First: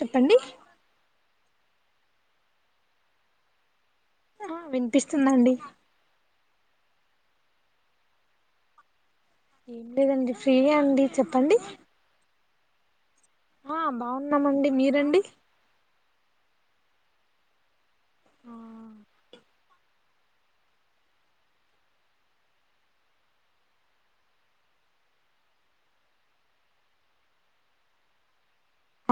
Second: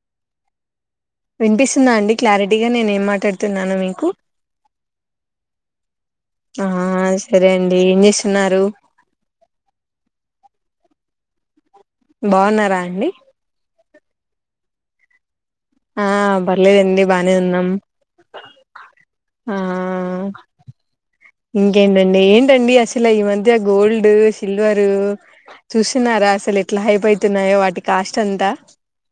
చెప్పండి వినిపిస్తుందా అండి క్లారిటీగా నేను ఏం మాట్లాడుతున్నానో మీకు ఆ వినిపిస్తుందండి ఆ సరే అండి ఏం చేస్తున్నారు ఏం లేదండి ఫ్రీ అండి చెప్పండి బాగున్నారా అండి ఆ బాగున్నామండి మీరండి ఆ పర్లేదండి బానే ఉన్నాం ఆ ఆ ఇంకేంటండి ఏంటండి అసలు ఈ మధ్య గోల్డ్ సిల్వరు చూస్తున్నారా అసలు ఎట్లా హైపోతున్నాయో వాటి కాస్ట్ అంతా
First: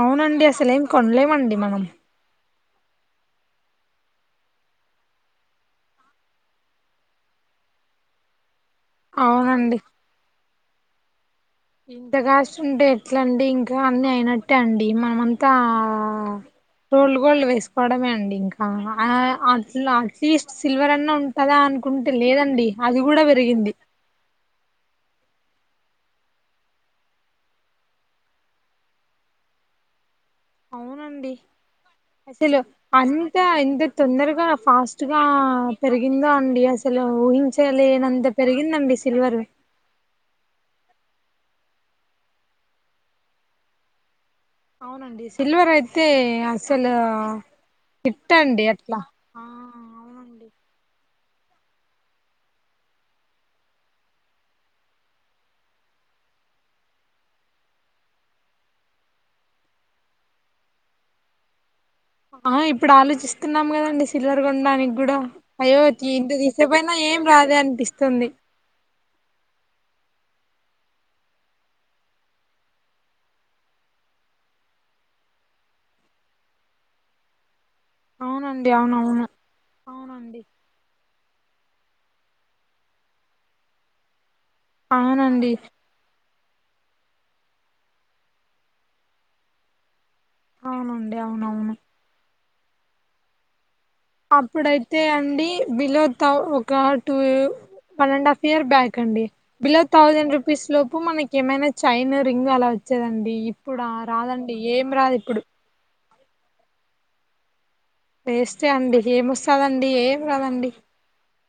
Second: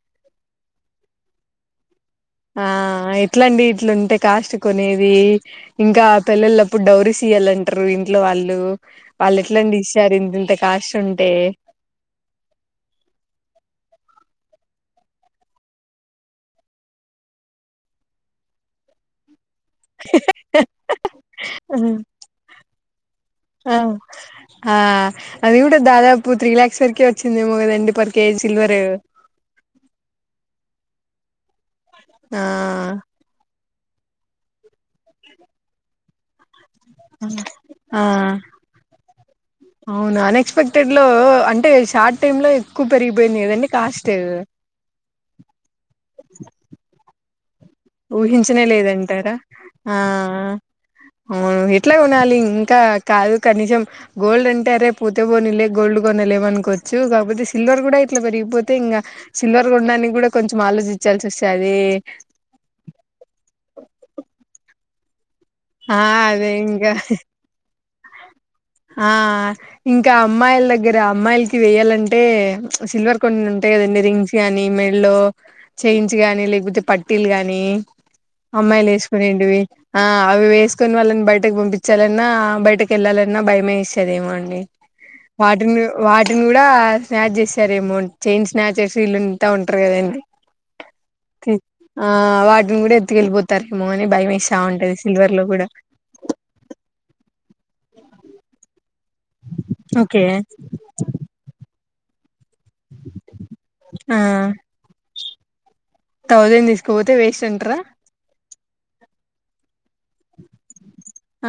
అవునండి అసలే ఏం కొనలేమండి మనం ఆ ఎట్లాండి ఇట్లుంటే కాస్ట్ కొనేది ఇంకా పెళ్లిళ్లుప్పుడు డౌరీ సయ్యాలంటారు ఇంట్లో వాళ్ళు వాళ్ళ ఎట్లండి అవునండి ఇశారు ఇంత ఇంత కాష్ ఉంటే ఇంత కాష్ట ఉంటే ఎట్లండి ఇంకా అన్ని అయినట్టే అండి మనమ అంతా రోళ్ళ గోళ్ళ వేసుకోవడమే అండి ఇంకా అన ఆ అలు అట్లీస్ట్ సిల్వర్ అన్నా ఉంటుందా అనుకుంటే లేదండి అది గూడ ఆ వెరిగింది ఆ అది కూడా దాదాపు త్రీ లాక్స్ వరకే వచ్చిందేమో కదండి పర్ కేజీ సిల్వరు అవునండి అసలు అంత ఎంత తొందరగా ఫాస్ట్ గా పెరిగిందో అండి అస్ అసలు ఆ ఊహించలేనంత పెరిగిందండి సిల్వర్‌వి అవును అన్ఎక్స్పెక్టెడ్ లో అంటే షార్ట్ టైమ్ లో ఎక్కువ పెరిగిపోయింది గదండి కాస్టు అవునండి సిల్వర్ అయితే తె అసలు [unintelligible] ఊహించనే హిట్టండి అట్లా లేదంటారా ఆ ఆ అవునండి అవును ఎట్లా కొనాలి ఇంకా కాదు కనీసం గోల్డ్ అంటే అరే పోతే పోనీలే గోల్డ్ కొనలేమనుకోవచ్చు, కాకపోతే సిల్వర్ కూడా ఇట్లా పెరిగిపోతే ఇంగా సిల్వర్ కొనడానికి కూడా కొంచెం ఆలోచించాల్సి వస్తాది. ఆ ఇప్పుడు ఆలోచిస్తున్నాం కదండి సిల్వర్ కొనడానికి కూడా. అయ్యో ఆ తి ఎంత అదే ఇంకా తీసికపోయినా ఏం రాదు అనిపిస్ తొంది. ఆ ఇంకా అమ్మాయిల దగ్గరా అమ్మాయిలకి వేయాలంటే సిల్వర్ కొన్ని ఉంటాయి కదండి రింగ్స్ గానీ, మెడలో చైన్స్ గానీ, లేకపోతే పట్టీలు గాని అవునండి అమ్మాయిలు అవునవును వేసుకొనిటివి ఆ అవునండి అవి వేసుకొని వాళ్ళని బయ టకు పంపించాలన్నా, బయటకు తీసుకెల్లలన్నా భయమేస్తదేమో అ ండి అవునండి వాటిను వాట్ వాటిని కూడా స్నాచ్ చేస్తరు ఏమో, చైన్ స్నాచర్స్ వీల్లంతా ఉంటారు కదండి. అవునండి తి అవునవును ఆ వా టిని కూడా ఎత్తుకెళ్ళిపోతారు. అప్పుడైతే అండి బిలో థౌ ఒక two one and half year back కండి బిలో ఓకే థౌసండ్ రూపీస్ లోపు మనకి ఏమైనా చైన్, రింగ్ అలా వచ్చేదండి. ఇప్పుడా ఆ రాదండి ఏం రాదు ఇప్పుడు. థౌజండ్ తీసుకుపోతే వేస్ట్ అంటరా. వేస్టే అండి. ఎంవస్తాద ండి ఏంరాదండి. ఆ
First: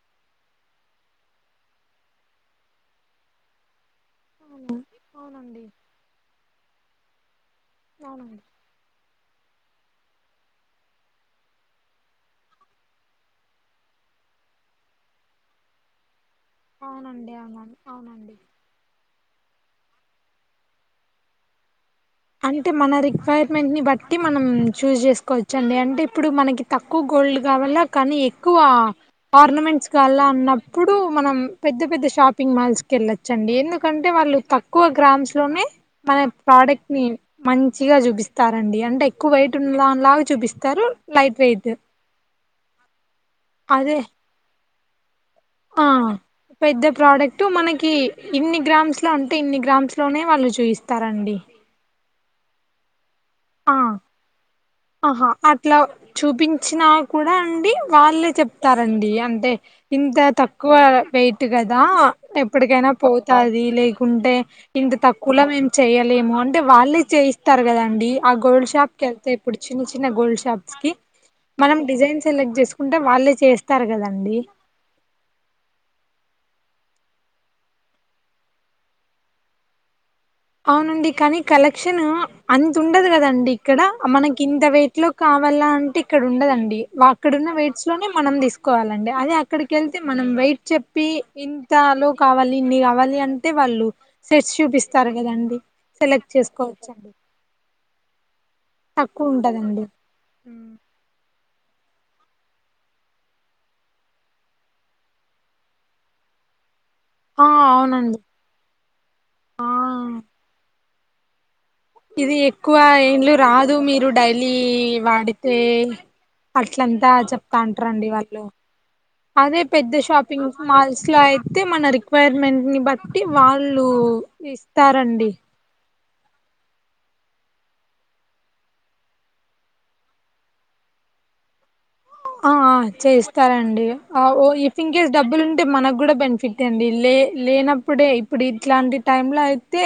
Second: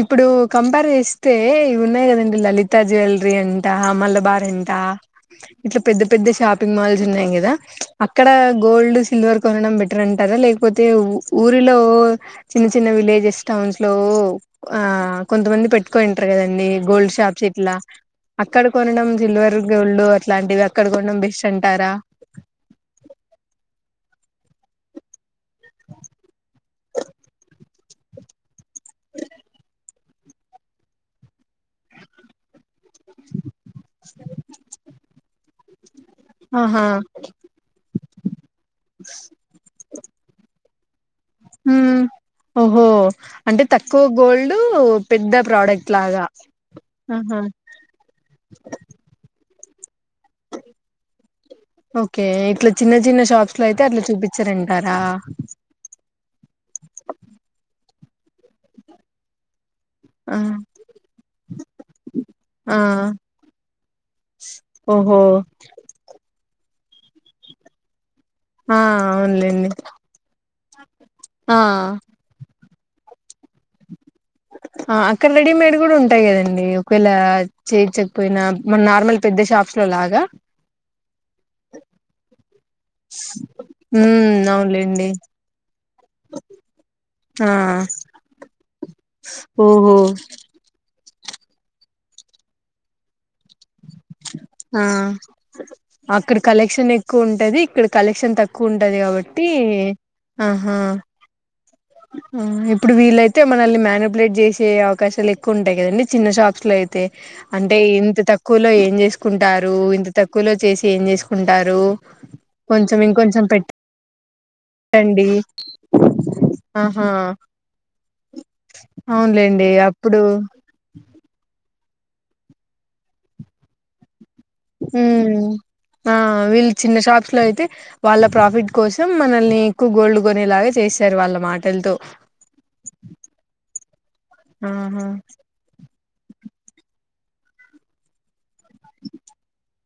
ఇప్పుడు కంపేర్ చేస్తే ఇవి ఉన్నాయి కదండి. లలితా జ్యువెలరీ అంట మల బార్ అంట, అవును అవునండి ఇట్ల పెద్ద పెద్ద షాపింగ్ మాల్స్ ఉన్నాయి కదా అక్కడ అవునండి గోల్డ్, సిల్వర్ కొనడం బెటర్ అంటారా లేకపోతే ఊ ఊరిలో చిన్న చిన్న విలేజెస్ టౌన్స్ లో ఆ కొంతమంది పెట్టుకోని ఉంటరు కదండి, గోల్డ్ అవునండి షాప్స్ అవునండి ఇట్లా అవునండి అక్కడ కొనడం సిల్వర్, గోల్డ్ అట్లాంటివి అక్కడ కూడా బెస్ట్ అంటారా. అంటే మన రిక్వైర్మెంట్ని బట్టి మనం చూజ్ చేసుకోవచ్చండి. అంటే ఇప్పుడు మనకి తక్కువ గోల్డ్ కావాల కానీ ఎక్కువ ఆర్నమెంట్స్ కావాల అన్నప్పుడు మనం పెద్ద పెద్ద షాపింగ్ మాల్స్ కి వెళ్ళోచ్చండి. ఎందుకు కంటే వాళ్ళు తక్కువ గ్రామ్స్ లోనే మన ఆహా ప్రోడక్ట్ మంచిగా చూపిస్తారండి అంటే ఎక్కువ వెయిట్ ఉ లావు లావు చూపిస్తరు. లైట్ వెయిట్ హ్మ్ ఓహో అంటే అదే తక్కువ గోల్డ్ పెద్ద ఆ ప్రోడక్ట్ లాగా పెద్ద ఆహా ప్రోడక్ట్ మనకి ఇన్ని గ్రామ్స్ లా అంటే ఎన్ని గ్రామ్. గ్రామ్స్ లోనే వాళ్ళు చూయిస్తారండి. ఓకే ఇట్ల చిన్నచిన్న. షాప్స్ లో ఆ అయితే అట్లా చూపిచారండి. ఆహా అట్లా చూపించినా కూడా అండి. వాళ్లే చెప్తారండి అంటే. ఇంత ఆ తక్కువ వెయిట్ కదా ఆ ఎప్పటికైనా పోతాది లేకుంటే ఇంత ఓహో తక్కువలో మేము చేయలేము అంటే. వాళ్లే చేయిస్తారు కదండీ. ఆ గోల్డ్ షాప్ కి వెళ్తే. ఇప్పుడు చిన్న చిన్న గోల్డ్ షాప్స్ కి ఆ మనం డిజైన్ సెలెక్ట్ చేసుక్ ఉంటే వాళ్ళే చేస్తారు కదా. ఆ అక్కడ రెడీమెడి కూడా ఉంటాయి కదా అండి. అండి ఒకవేళ చేయించకపోయిన మన నార్మల్ పెద్ద షాప్స్ లో లాగా. అవునండి కానీ కలెక్షన్ అంత ఉండదు కదండీ ఇక్కడ మనకు ఉమ్ ఇంత వెయిట్ అవునులేండి లో కావాలంటి. ఇక్కడ ఉండదండి వా అక్కడ ఆ ఉన్న ఎయిడ్స్ లోనే మనం తీసుక్ కోవాలండి అదే ఓహో అక్కడికెళ్తే మనం వెయిట్ చెప్పి. ఇంత లో కావాలి ఇన్ని కావలి అంటే. టే తెచ్చి ఆ చూపిస్తారు. కదండి సెలెక్ట్ అక్కడ కలెక్షన్ చేసుకోవచ్చండి ఎక్కువ ఉంటది ఇక్కడ. కలెక్షన్ తక్ కూ ఉంటది తక్కువ కాబట్టి. ఉంటదండి ఉమ్. ఆ ఇప్పుడు వీలైతే మనల్ని మేలిక్యులేట్ చేసే అవకాశాలు ఎక్కువ ఉంటాయి కదండీ. చిన్న షాప్స్ లో అయి తె ఆ అంటే ఇంత అవునండి తక్కువలో ఏం ఆ చేసుకుంటారు ఇంత తక్కువలో చేస్ ఏం చేసుకుంట్ ఇది ఎక్కువ ఏండ్లు రాదు మీరు డైలీ పెట్టండి వాడితే అట్. ఇట్లా ఆహా అంతా చెప్తా ఉంటారండి వాళ్ళు. అదే అవునులేండి పెద్ద అప్పుడు షాపింగ్ మాల్స్ లో అయితే. మన రిక్వైర్మెంట్ నీ బట్టి వాళ్ళు. ఇస్తారండి. ఉమ్ ఆ వీళ్లు చిన్న షాప్స్ లో అయితే వాళ్ల ప్రాఫిట్ కోసం మనల్ని ఎక్కువ గోల్డ్ కోనెలాగా చేశారు వల్ల మాటలతో. ఆ చేస్తారండి ఆ వ ఇన్ ఆహా కేస్ డబ్బులు ఉంటే మనకి కూడా బెనిఫిట్ అండ్. లే లేనప్పుడే ఇప్పుడు ఇట్లాంటి టైం లా అయితే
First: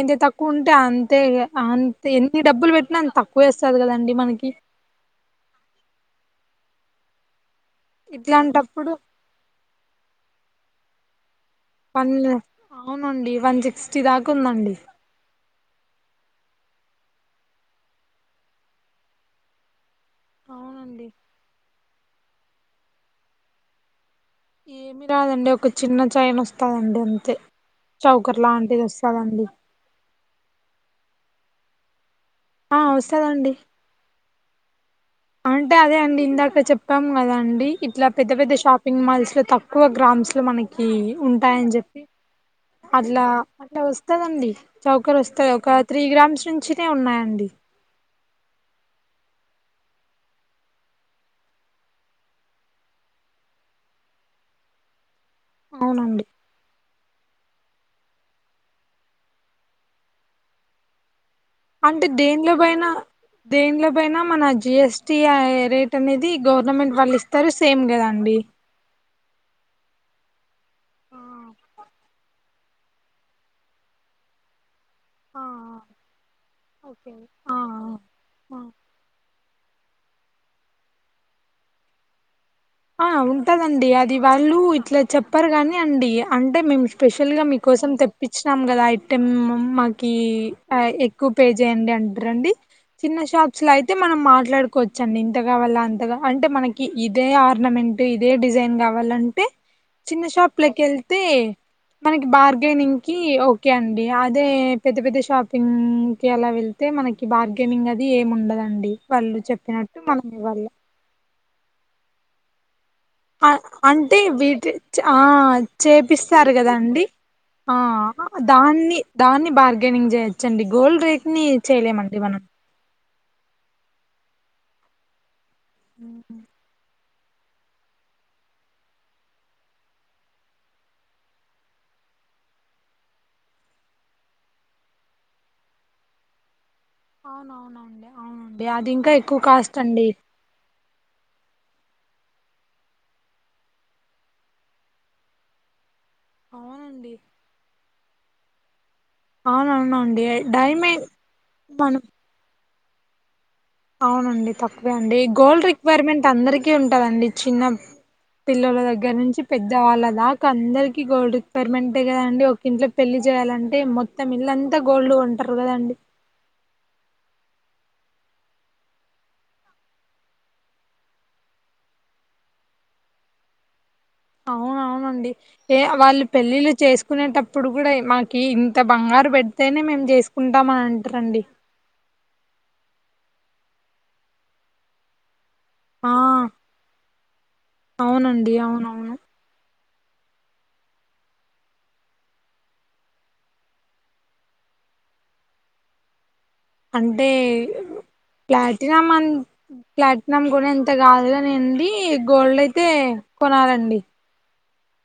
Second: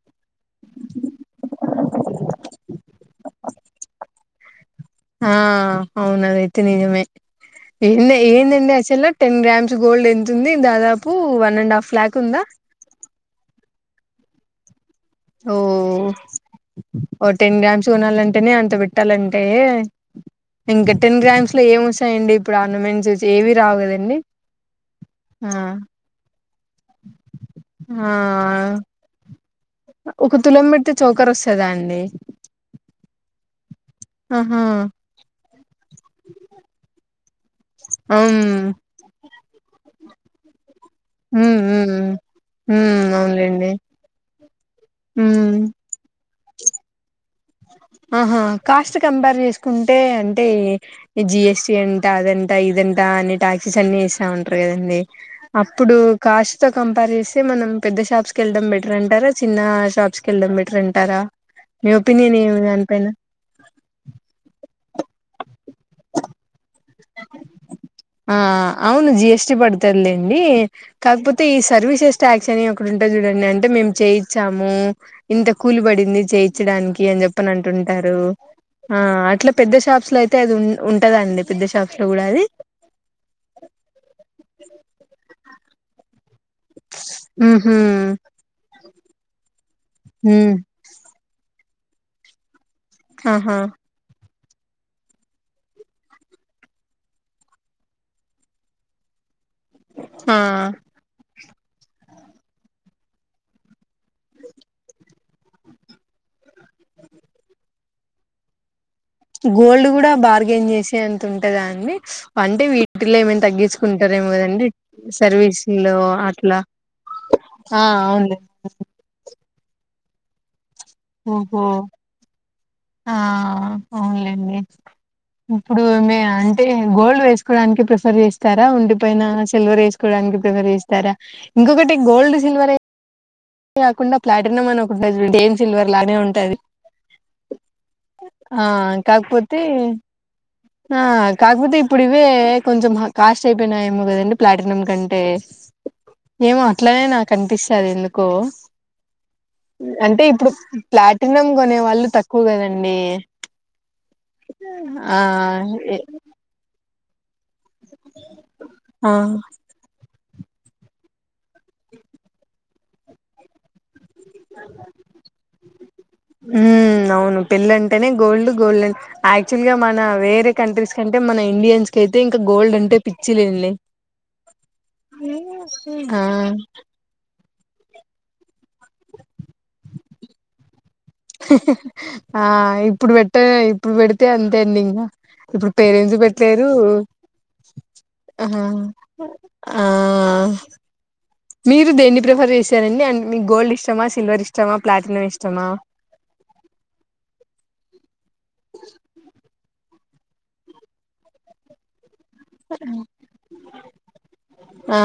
ఇంత తక్కువ తక్కువ ఉంటే అంతే అంతే ఎన్ని డబ్బులు పెట్టినా అంత తక్కువ అస్తది కదండి మనకి తినిజమే ఏ ఏందండి ఇట్లాంటప్పుడు అసలు టెన్ గ్రామ్స్ గోల్డ్ ఎంతుంది దాదాపు పూవన్ పన్ను అవునండి వంజ్ స్టి దాక ఉందండి ఓ ఓ ఒ టెన్ గ్రామ్స్ కొనాలంటేనే అంత పెట్టాలంటే ఇంకా అవునండి టెన్ గ్రామ్స్ లో ఏం వసయండి ఇప్పుడు ఆర్నమెంట్స్స్ ఏవి రావు కదండి ఏమి రాదండి ఆ ఒక చిన్న చయన్ ఒస్తదండి అంతే ఆ చౌకర్ లాంటిది ఒస్తదండి ఒక తులం పెడితే చౌకర్ ఒస్తదా అండి ఆ వస్తదండి ఆహా అంటే అదే అండి ఇందాక చెప్పాము కదా అండి ఇట్లా పెద్ద అమ్ పెద్ద షాపింగ్ మాల్స్లొ తక్కువ గ్రామ్స్ లో మన ఈ ఉమ్ ఉంటాయని ఉమ్ చెప్పి ఉమ్ అట్లా అవునులేండి అట్లా వస్తదండి చౌకర్ వస్తది ఉమ్ ఒక త్రీ గ్రామ్స్ మంచినే ఉన్నాయి ఆహా కాస్ట్ కమ్ బా అని వేసుకుంటే అంటే జిఎస్టి అంట అదంట ఇదంటా అని టాక్సీస్ అన్ని వేస్తా ఉంటారు కదండి అప్పుడు అవునండి కాస్ట్ తో కంపేర్ జేస్ అయితే మనం పెద్ద షాప్స్కి ఎళ్డం బెటర్ అంటారా చిన్నా షాప్స్కి ఎళ్డం బెటర్ అంటారా మీ అంటి ప్ ఒపీనియన్ దేన్లో ఏమి పోయిన దానిపైన దేన్లో పోయినా మన జిఎస్ టీ అయ్ రేట్ అనేది గౌర్ ర్నమెంట్ వాళ్ళు ఇస్తారు సేమ్ కదండి ను జిఎస్టీ పడతలేండి ఆ కాక్ పోతే ఈ సర్వీస్ ఎస్ టాక్స్ అనివి ఒకటి ఉంటది చూడండి అంటే మేము చేయిచ్చాము ఆ ఇంత కూలి పడింది చేయిచ్చడానికి ఓకే అని చెప్పని ఆ అంటుంటారు ఆ అట్లా పెద్ద షాప్స్ లో అయితే అది ఉన్ ఉంటదండి పెద్ద షాప్ చూడది ఆ ఉంటదండి అది వాళ్ళు ఇట్లా చెప్ ప్పర్ కాని అండి అంటే మేము స్పెషల్ గ ఉహు మీకోసం తెప్పించినాం కదా అయ్ తెమ్ మ్ మ కి ఉమ్ ఆ ఎక్కువ పేజ్ దేన్నీ అంటరండి చిన్న ఆహా షాప్స్ లో అయితే మనం మాట్ మాట్లాడుకోవచ్చు అండి ఇంతగా వల్ల అంతగా అంటే మనకి ఇదే ఆర్ ర్నమెంట్ ఇదే డిజైన్ కావాలంటే చిన్న ఆ షాప్ లా కెళ్తే మనకి బార్గెనింగ్ కి ఓకే అండి అదే పెద్ద పెద్ద షాపింగ్ కి అలా వెళ్తే మనకి బార్గెనింగ్ అది ఏం ఉండదండి వాళ్ళు గోల్డ్ చెప్పినట్టు కూడా మనం ఇవ్వాల బార్గెన్ చేసే అంత ఉంటదా అండి పండి వీ ఆ అంటే వీటి ఆ సర్వీస్ లో చేపిస్తారు అట్లా కదాండి ఆ దాన్ని దాన్ని బార్ గేనింగ్ చేయచ్చండి గోల్డ్ రేట్ ని ఓహో చేయలేమండి మనం ఆ అవునులేండి ఇప్పుడు మీ ఆంటీ గోల్డ్ వేసుకోవడానికి ప్రిఫర్ చేస్తారా ఓంటిపైన సిల్వర్ ఎసుకోవడానికి ప్రిఫర్ చేస్తారా ఇంకొకటి గోల్డ్ సిల్వర్ ఏ కాకుండా ప్లాటినం అను ఒక ఉంటది చూడండి సేమ్ సిల్వర్ లానే ఉంటది అవునవునండి ఆ అవునండి అది ఇంకా ఎక్కువ కాకపోతే కాస్ట్ అండి ఆ కాకపోతే ఇప్పుడు ఇవే కొంచెం కాస్ట్ అయిపోయినాయేమో కదండి ప్లాటినం కంటే ఏమో అట్లనే అవునండి నాకు అనిపిస్తది ఎందు కో అంటే అవునవునండి ఇప్పుడు డైమండ్ ప్లాటినమ్ కొనే మనం వాళ్ళు తక్కువ కదం నే అవునండి తక్కువే అండి గోల్డ్ రిక్వైర్మెంట్ అందరికి ఉన్ ఉంటదండీ చిన్న పిల్లల దగ్గర ఆ నుంచి పెద్దవాళ్ళ దాక్ అందరికి గోల్డ్ పర్మెంటె కదా అండి ఒక ఇంట్ల పెళ్లి చేయాలంటే మొ త్తం ఇల్లు అంతా గోల్డ్ కొంటరు కదండి ఉమ్ అవును పెళ్ళంటనే గోల్డ్ గోల్డ్ ఆన్ యాక్చువల్ గా మన వేరే కంట్రీస్ కంటే మన ఇండియన్స్ కైతే ఇంకా గోల్డ్ అంటే పిచ్చి లేంలే అవునవునండి ఏ ఆ వాళ్ళు పెళ్ళిలు చేసుకునేటప్ ఇప్పుడు కూడా మాకి ఇంత బంగారు పెడితేనే మేము చేసుకుంటాం అని అం ఆ ఇప్పుడు పెట్ట ఇప్పుడు పెడితే అంతే అండి ఇంగా ఇప్పుడు ఆ పేరెంట్స్ పెట్లేరు అవునండి ఆహా అవునవును ఆ మీరు దేన్ని ప్రిఫర్ చేసారండి అండి అన్ మీ గోల్డ్ ఇష్టమా, సిల్వర్ ఇష్టమా, ప్లాటినమ్ ఇష్టమా అంటే ప్లాటిినమ్ అన్ ప్లట్ నం కూడా ఇంత కాదుగానిండి. గోల్డ్ అయితే కొనాలండి. ఆ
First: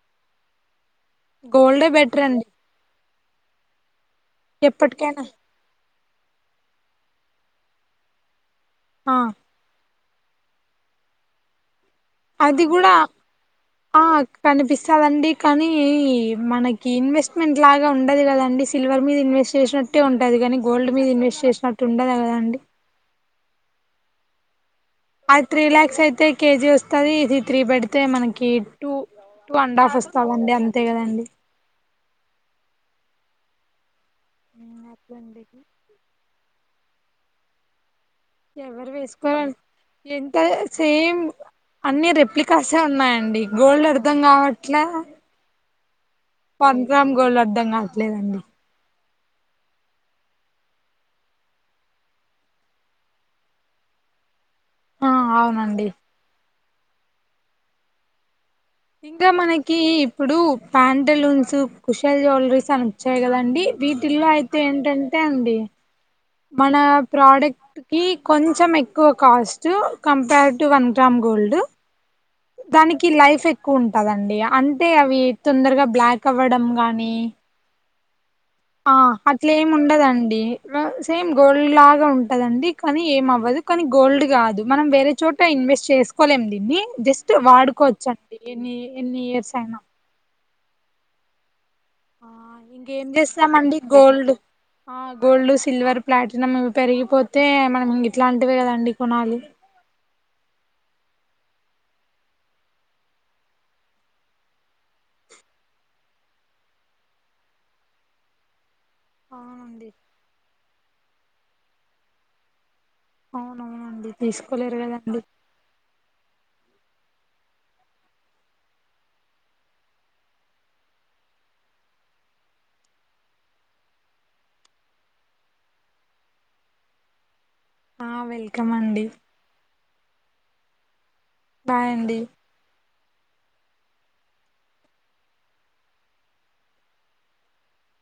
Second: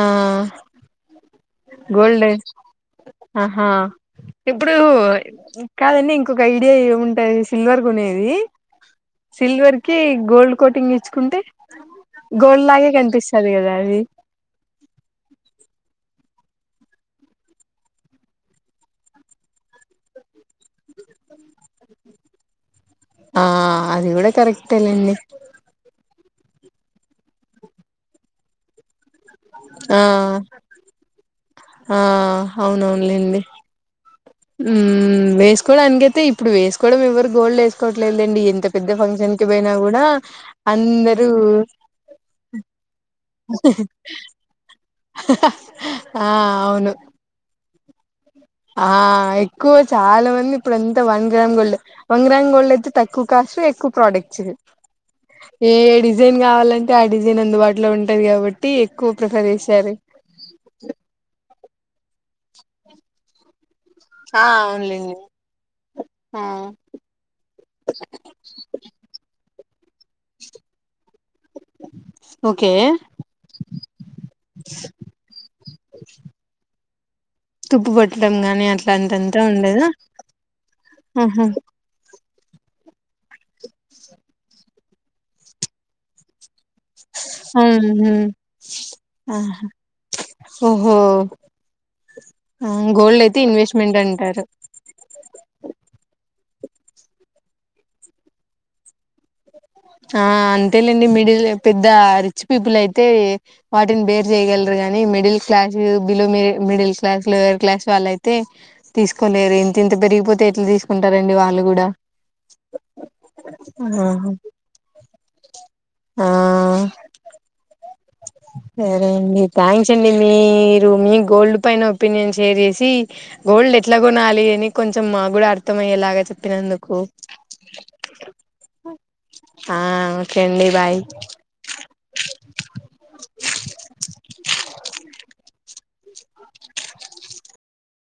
గోల్డే బెట్రర్ గోల్డ్ అండి. ఆహా ఇప్పుడు ఎప్పటికైనా కాదండి ఇ కొక ఐడియా ఏముంటాంది సిల్వర్ కొనేది ఆ సిల్వర్ కి గోల్డ్ కోటింగ్ ఇచ్చుకుంటే అది గోల్డ్ లాగే కూడా, కనిపిస్తది కదా అది ఆ కనిపిస్సాదండి కానీ మనకి ఇన్వెస్ మెంట్ లాగా ఉండదు కదండి, సిల్వర్ మీద ఇన్వెస్ చేసినట్టే ఉంటది గానీ, గోల్డ్ మీద ఇన్వెస్ చేసినట్టు ఉండద కదండి. ఆ అదిగుడ కర్ అది త్రీ లాక్స్ ఐతే కేజీ వస్తాది ఇది త్రీ పెడితే మనకి టూ టూ అండ్ హాఫ్ ఆఆ, వస్తదండి అంతే కదండి ఆఆ అవున్ అవున్లేండి. హు అట్లండి వేస్ కోడానికెతే ఇ ఇప్పుడు వేసుకోవడం ఎవరు గోల్డ్ ఎస్కొ ఎవరు వేస్కొరన్ ఎంత సేమ్, అందరూ అన్ని రెప్లికాసే ఉన్నాయండి గోల్డ్ అర్థం కావ ట్లా ఆ వన్ అవును గ్రామ్ గోల్ అద్దంగా లేదండి. ఆ ఎక్కువ చాలా మంది ఇప్పురంతా వన్ గ్రామ్ గోల్డే, వన్ గ్రామ్ గోల్డ్ అయితే తక్కువ కాస్ట్ ఎక్కువ ప్రోడక్ట్స్ ఆ ఏ అవునండి డిజైన్ కావాలన్ తే ఆ డిజైన్ అందుబాటులో ఉంటది కాబ ఇంగా మనకి ఇప్పుడు ప్యాంటులున్స్ కుశల్ జుల్రీస్ అనొచ్చయ్ కదండి. వీటిల్లో ఆ అయితే అవునులేండి ఏంటంటే అండి. ఆ మన ప్రోడక్ట్ కి కొంచెం ఎక్కువ cost to compare to one gram gold okay దానికి లైఫ్ ఎక్కువ ఉంటదండి అంటే అవి తొందరగా బ్లాక్ అవ్వడం గాని మ్మ్ తుప్పు బట్టి ఆ అట్లేమ్ ఉండదండి మ్ సేమ్ ఆహా గోల్డ్ లాగా ఉంట్ ఉంటదండి కానీ ఏమ అవ్వదు కానీ గోల్డ్ కాదు మనం వేరే చోట ఇన్వెస్ట్ చేసుకోలేం దీన్ని జస్ట్ అవును వాడుకోవచ్చండి ఎన్ని ఎన్ని ఇయర్స్ ఆహా అయినా ఓహో ఆ ఇంకేం గోల్డ్ అయితే చేస్తామండి ఇన్వెస్ట్మెంట్ గోల్డ్ అంటారు ఆ గోల్డ్ సిల్వర్ ప్లాటినం పెరిగిపోతే మనం గిట్లాంటివే కదండి కొనాలి ఆ అంతేలేండి మిడిల్ పెద్ద రిచ్ పీపుల్ అయితే వాటిని బేర్ చేయగలరు గాని middle class below middle middle class lower class వాళ్ళయితే తీసుకోలేరు అవునండి ఎంత ఎంత పెరిగిపోతే ఎట్లా తీసుకు కుంటారండి వాళ్ళు కూడా ఆ అవునవునండి తీసుకోలే ఆ సరే అండి థ్యాంక్స్ అండి మీరు మీ గోల్డ్ పైన ఒపీనియన్ షేర్ చేసి గోల్డ్ ఎట్లా కొనాలి అని కొంచెం మా కూడా అర్థ అయ్యేలాగా చెప్పినందుకు. ఆ వెల్కమ్ అండి ఆ ఒకే అండి బాయ్ బై అండి